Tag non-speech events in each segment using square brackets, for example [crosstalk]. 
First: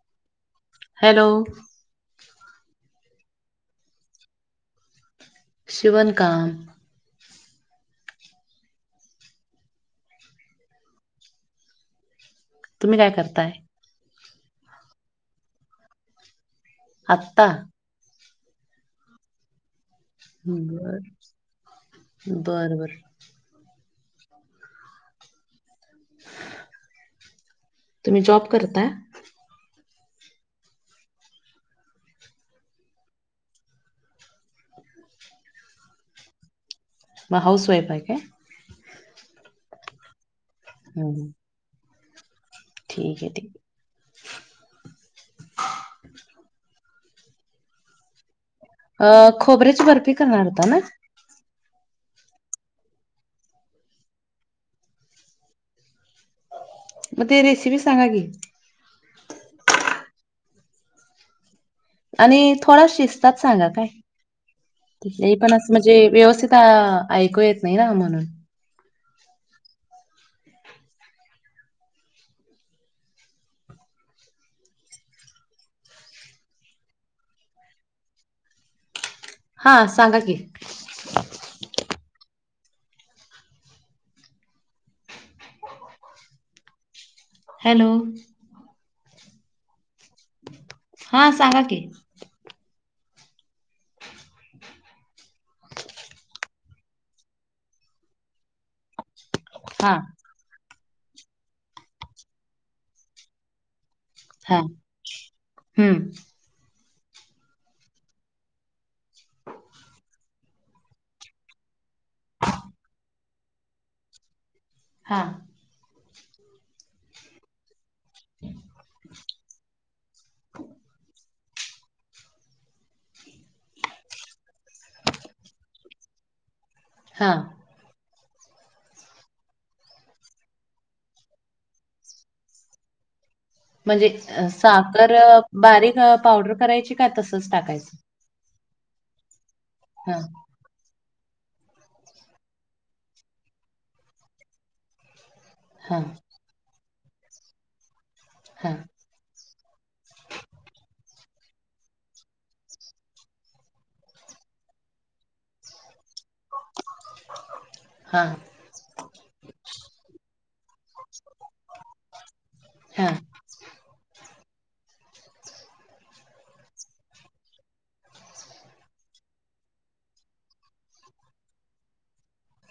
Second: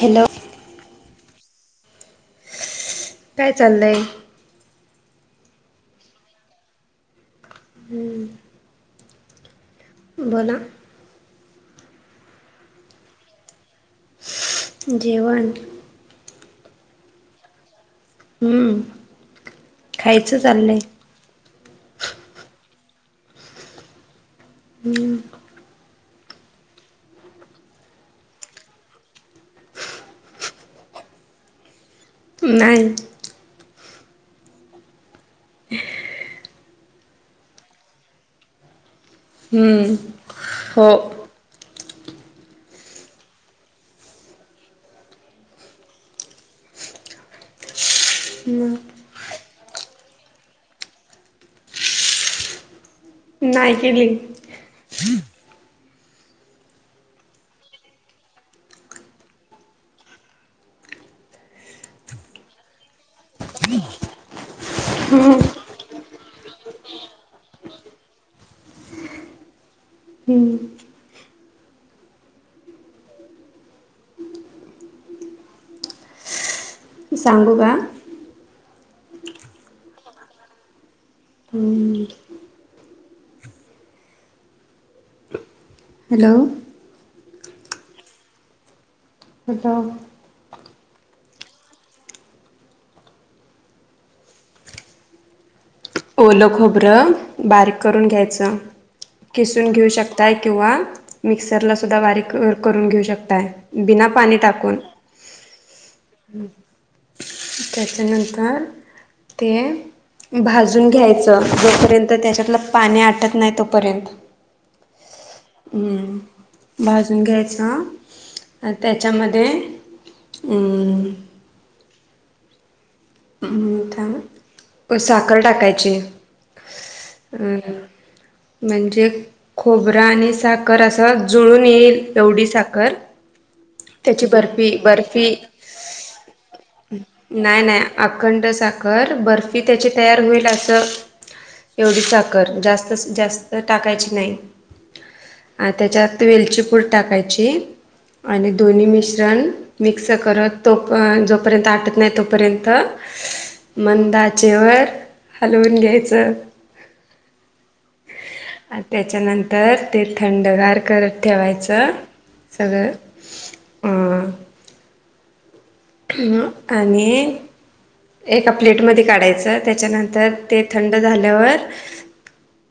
Hello hello कायं चाललंय शिवणं कामं हम्मं बोलां तुम्हीं कायं करतांय जेवणं आत्तां हम्मं बरं बरं बरं हम्म तुम्हीं जॉब करतां नाहीं मंग हौऊस वाईफ आहे कां हम्मं हम [unintelligible] ठींक आहे ठीक हम्म, अ खोबरेची बर्फी करणारं होतां नां नाहीं केली [unintelligible] हम्मं मंग ते रेसिपी सांगा की आणि थोडां शिस्तांत सांगा कायं नाहीं पणं असं म्हणजे व्यवस्थितं ऐकू येतं नाहीं नां आम्हांला हम्मं सांगू कां हां सांगा की हम्मं हम्मं हम्मं हॅलो हॅलो. कुठं? हा सांगा की ओलं खोबरं बारीक करून घ्यायचं. किसून घेऊ हा शक ता किंवा मिक्सरला ला सुद्धा बारीक करून घेऊ शकताय. बिना पाणी हा टाकून हम्म त्याच्यानंतर ते अ भाज जून घ्यायच. जोपर्यंत त्याच्यातलं पाणी आटत नाही तोपर्यंत हा. हम्म भाजून घ्यायच ह. अ त्याच्यामध्ये उं. उम त्या साखर टाकायची. हा अ अ. म्हणजे खोबर आणि साखर असं जुळून येईल, एवढी साखर म्हणजे त्याची अ बर्फी साखर बर्फी बारीक पावडर करायची का तसंच नाही नाही टाकायचं? अखंड साखर, बर्फी त्याची तयार हां, होईल अस. एवढी साखर जास्त जास्त टाकायची नाही. हा हां, त्याच्यात वेलची पूड टाकायची आणि हां, दोन्ही मिश्रण मिक्स करत तो, जोपर्यंत आटत नाही तोपर्यं त मंद आचेवर हलवून घ्यायचं. हा. आणि त्याच्यानंतर ते थंडगार करत ठेवायचं, सगळं हा. अ हुं. आणि अ. एका प्लेटमध्ये काढायचं, त्याच्यानंतर ते थंड झाल्यावर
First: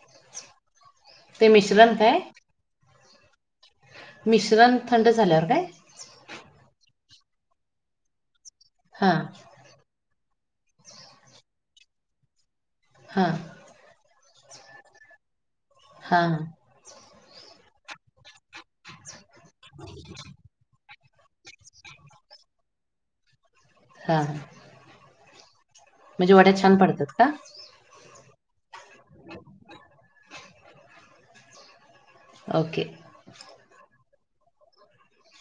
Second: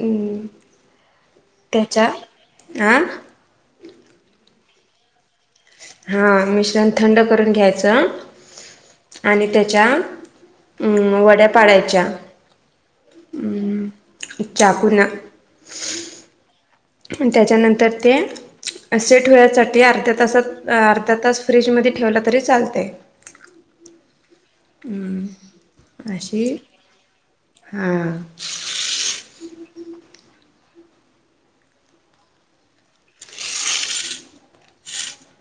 उम्. ते मिश्रण त्याच्या काय? आ. मिश्रण थंड झाल्यावर काय? हा मिश्रण थंड करून घ्यायच हां, आणि त्याच च्या वड्या पाडायच्या. हां, उम् चाकू न. हा. आणि त्याच्यानंतर ते सेट होयासाठी अर्ध्या तासात अर्धा तास फ्रीजमध्ये ठेवला तरी चालतंय. हा. उम्. म्हणजे वड्या छान पडतात का? हा. ओके.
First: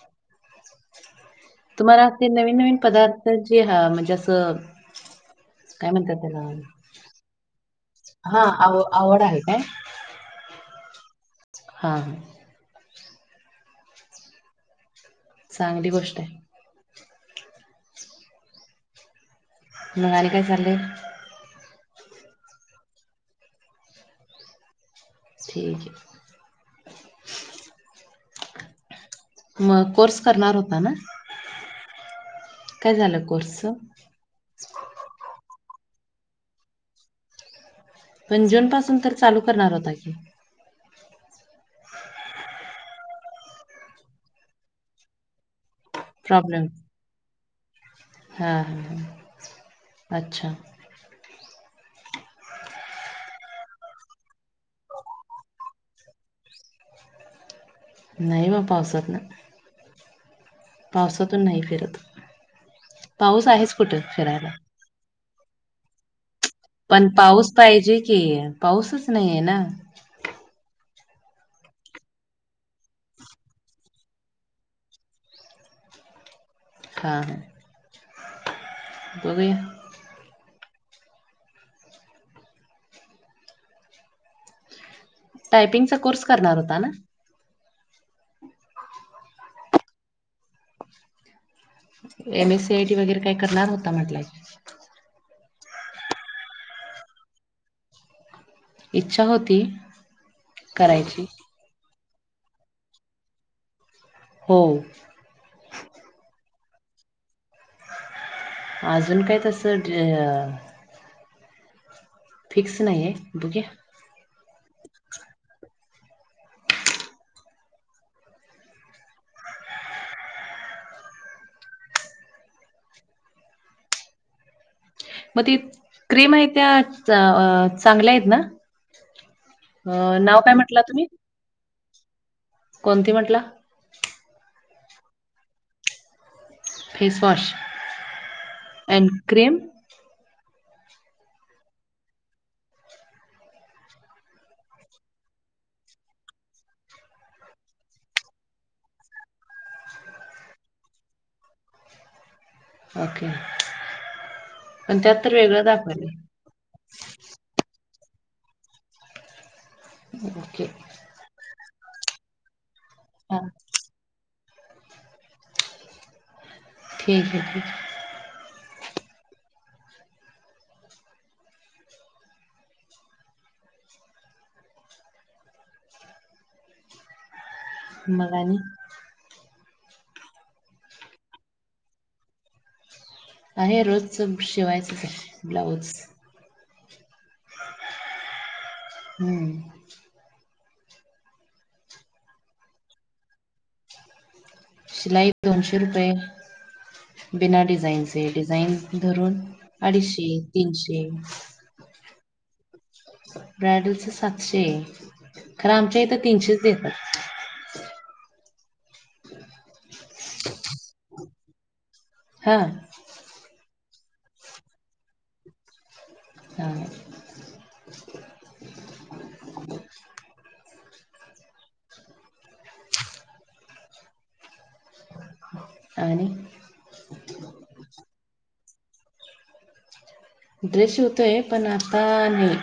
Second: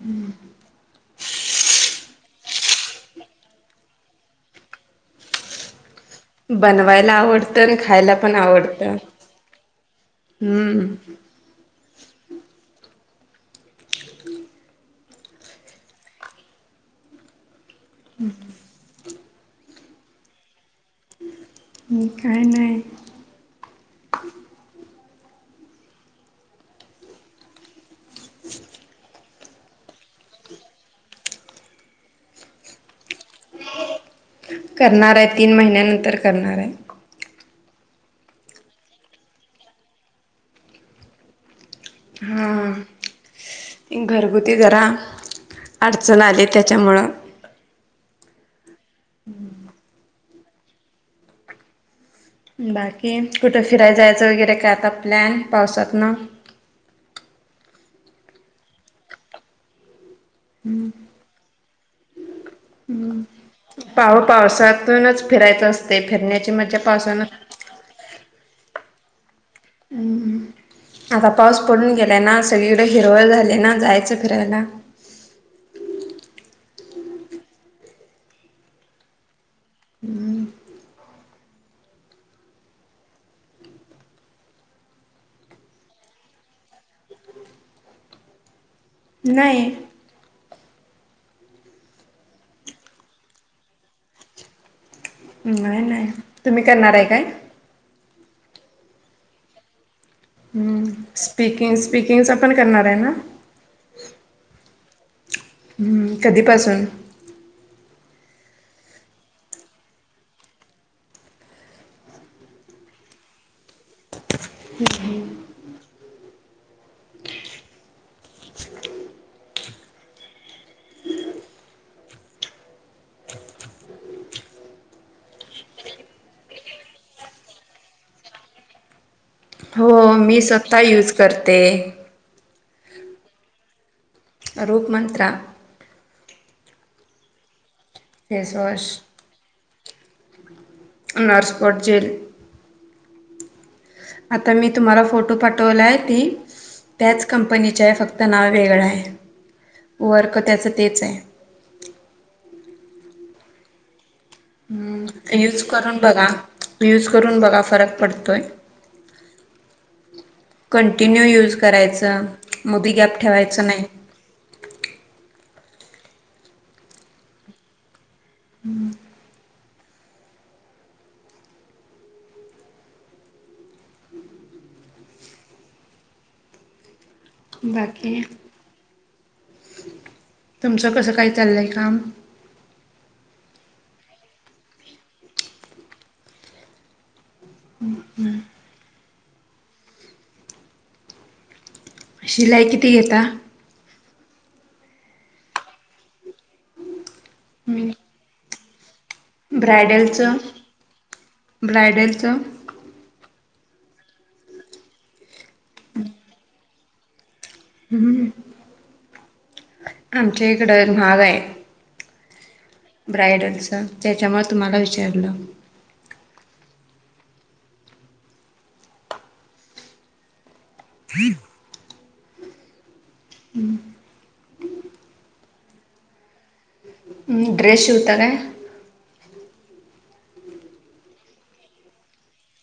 हुं. तुम्हाला ते नवीन नवीन पदार्थ जे हा, म्हणजे आस बनवायला आवडतं आणि खायला पण हां, आव आवडत. आवड आहे हुं. हा हा. चांगली गोष्ट हाय. हम्. म आणि काय चाललय? काय नाही. ठीक ए. मग कोर्स करणार होता ना, काय झालं कोर्सच? करणार आहे तीन महिन्यानंतर करणार आहे. पण जून पासून तर चालू करणार होता की? हा हंग घरगुती जरा अडचण आली त्याच्यामुळं. हा, हा. हम्म! अच्छा! बाकी कुठं फिराय जायचं वगैरे काय आता प्लॅन पावसात न. नाही वा पावसात न पावसातून नाही फिरत. पाऊस आहेच कुठं पा पा फिरायला. पावसातूनच फिरायचं असते फिरण्याची मज्जा पण पावसानं पाऊस पाहिजे की पाऊसच नाहीे आहे ना. आता पाऊस पडून गेलाय ना, सगळीकडे हिरवळ झाली ना जायचं फिरायला. हा. बघुया. हम्म! टायपिंगचा कोर्स करणार होता ना? नाही. एम एस सी आयटी वगैरे काय करणार होता म्हटला. नाही नाही, तुम्ही करणार आहे काय? इच्छा होती. ह् करायची. स्पीकिंग स्पीकिंगच पण करणार आहे ना? हो. ह कधीपासून. अजून काय तसं ते फिक्स नाही आहे बघुया. [unintelligible] मग त क्रीम आहेत त्या चांगल्या आहेत ना. हो अ, नाव मी काय स्वतः म्हटला तुम्ही? यूज करते. कोणती म्हटला? रूपमंतंत्रा. फेसवाश. फेसवाश. क्रिम. होटपोटजेल. आता मी तुम्हाला फोटो पाठवलाय ती त्याच कंपनीच्या आहे, फक्त नाव वेगळं आहे, वर्क त्याचं तेच आहे. ओके! पण त्यात हम् तर यूज वेगळं करून बघा दाखवले यूज करून बघा फरक पडतोय. ओके कंटिन्यू युज करायचं मदी गॅप हां ठेवायचं नाही. ठीक आहे ठीक. हम्म! आहे. बाकी मग आणि तुमचं कसं काय चाललंय काम? आहे रोजच शिवायचं त ब्लाऊज. ह ह. हम्म! शिलाई कती घेता. सलाई दोनशे रुपये बिना मी डिझाइनचे डिझाईन धरून अडीचशे, तीनशे ब्रायडलच. ब्रायडलचं सातशे. खरं आमच्या इथं तीनशेच देतात. हम्म. आमच्या इकडं महागाय. हां. ब्रायडलच. त्याच्यामुळे तुम्हाला विचारलं. हा. [inaudible] हम्. आणि तुम्ही, ड्रेश शिवता काय? ड्रेस शीवतोय. पण आता नाही.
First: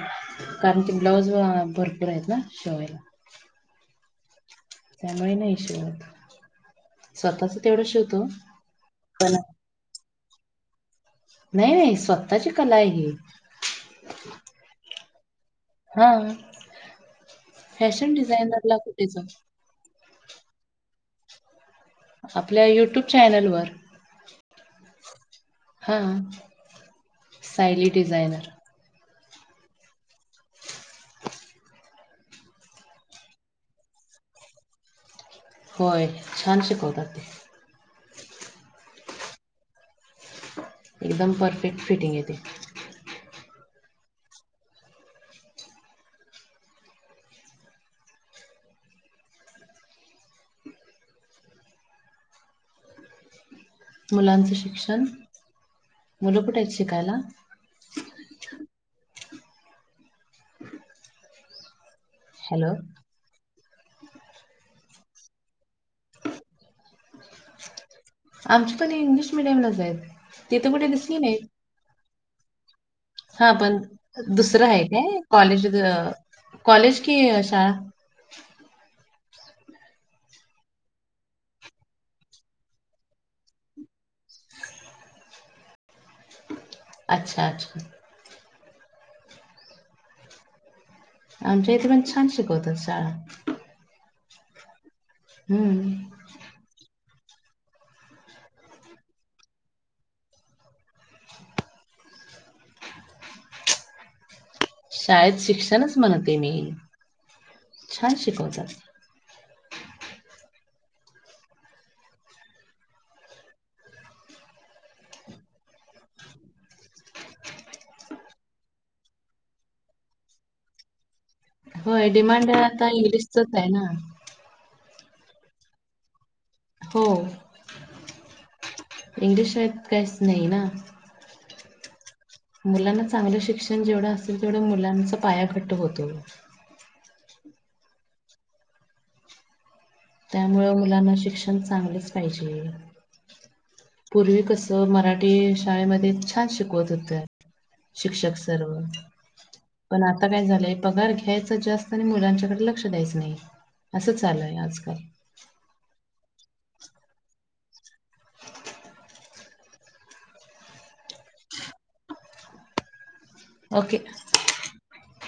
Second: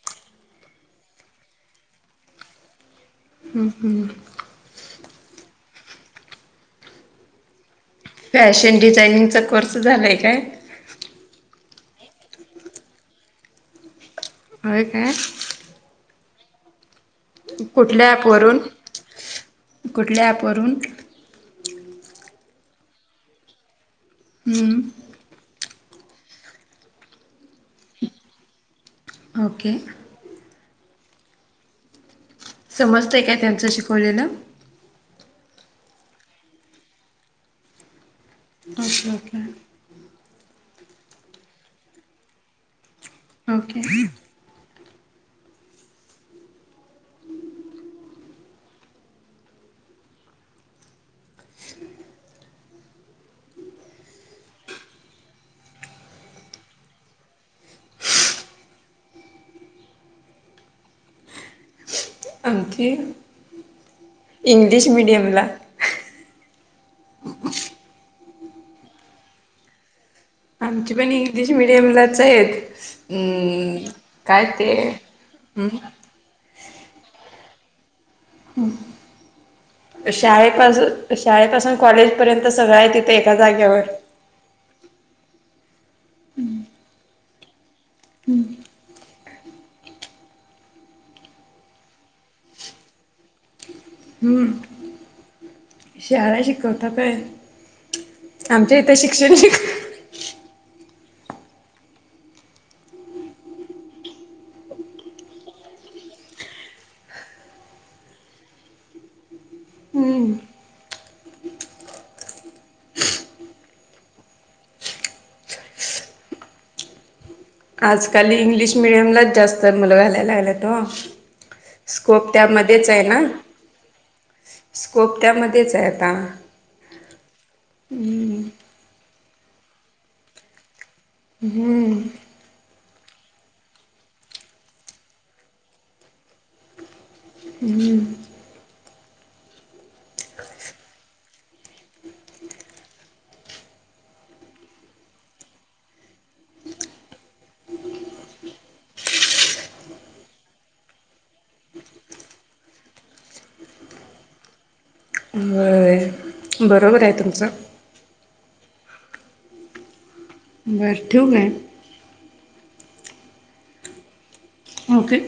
कारण की, ब्लाऊज अ भरपूर आहेत ना. शेवायला. हम्, हम्. त्यामुळे नाही शेवत. स्वतःच तेवढं शिव फॅशन डिझायनिंगचा कोर्स झालाय काय? नाही -. स्वतःची कलाय ही. होय, काय? हा. कुठल्या फॅशन ॲपवरून डिझायनरला कुठे, जाऊ? कुठल्या, ॲपपवरुन? आपल्या युट्यूब चॅनलवर. हम्म. हां. सायली डिझायनर. ओके. समजतंय काय, त्यांचं शिकवलेलं? होय. छान शिकवतात ते. Okay- okay. एकदम परफेक्ट फिटिंग येते. ओके. [inaudible] [inaudible] मुलांचं शिक्षण. मुलं कुठेयत, शिकायला? हॅलो आणखी. इंग्लिश मिडियमला. आमची पण इंग्लिश मिडियमलाचयत. तिथे कुठे दिसली नाही. के म लाचयेत. हा पण, दुसरं हाय काय? कॉलेज हम्म ग कॉलेज की शाळा? हं. शाळेपासू- शाळेपासून कॉलेजपर्यंत. सगळं हाय तिथे, एका जाग्यावर. अच्छा- अच्छा. हम्म. आमच्या इथं पण छान शिकवतात, शाळा. हम्. हम्म. शाळा शिकव ताय. आमच्या इथं, शिक्षण शिकव [inaudible] शाळेत शिक्षणच म्हणते मी. छान शिकवतात. हम्. आजकाल इंग्लिश मिडियमलाच, जास्त तर मुलं घालायला लागल्यात, ओ. होय स्कोप डिमांड आता त्यामध्येचय ना. इंग्लिशचच आहे ना. स्कोप त्यामध्येचय आता. हो. हम्म इंग्लिश शिवाय त काहीच नाही, ना. हम्म. मुलांना चांगलं शिक्षण जेवढं असेल. तेवढं, मुलांचा पाया घट्ट होतो. हम्म. त्यामुळं, मुलांना शिक्षण चांगलच पाहिजे. पूर्वी कसं, मराठी शाळेमध्ये छान शिकवत होते. शिक्षक सर्व. पण आता काय झालंय, पगार घ्यायचा जास्त. आणि मुलांच्याकडे लक्ष द्यायचं नाही. असं झालंय आजकाल. व्हय. बरोबरे तुमचं. बर ठेवू काय? ओके. ओके.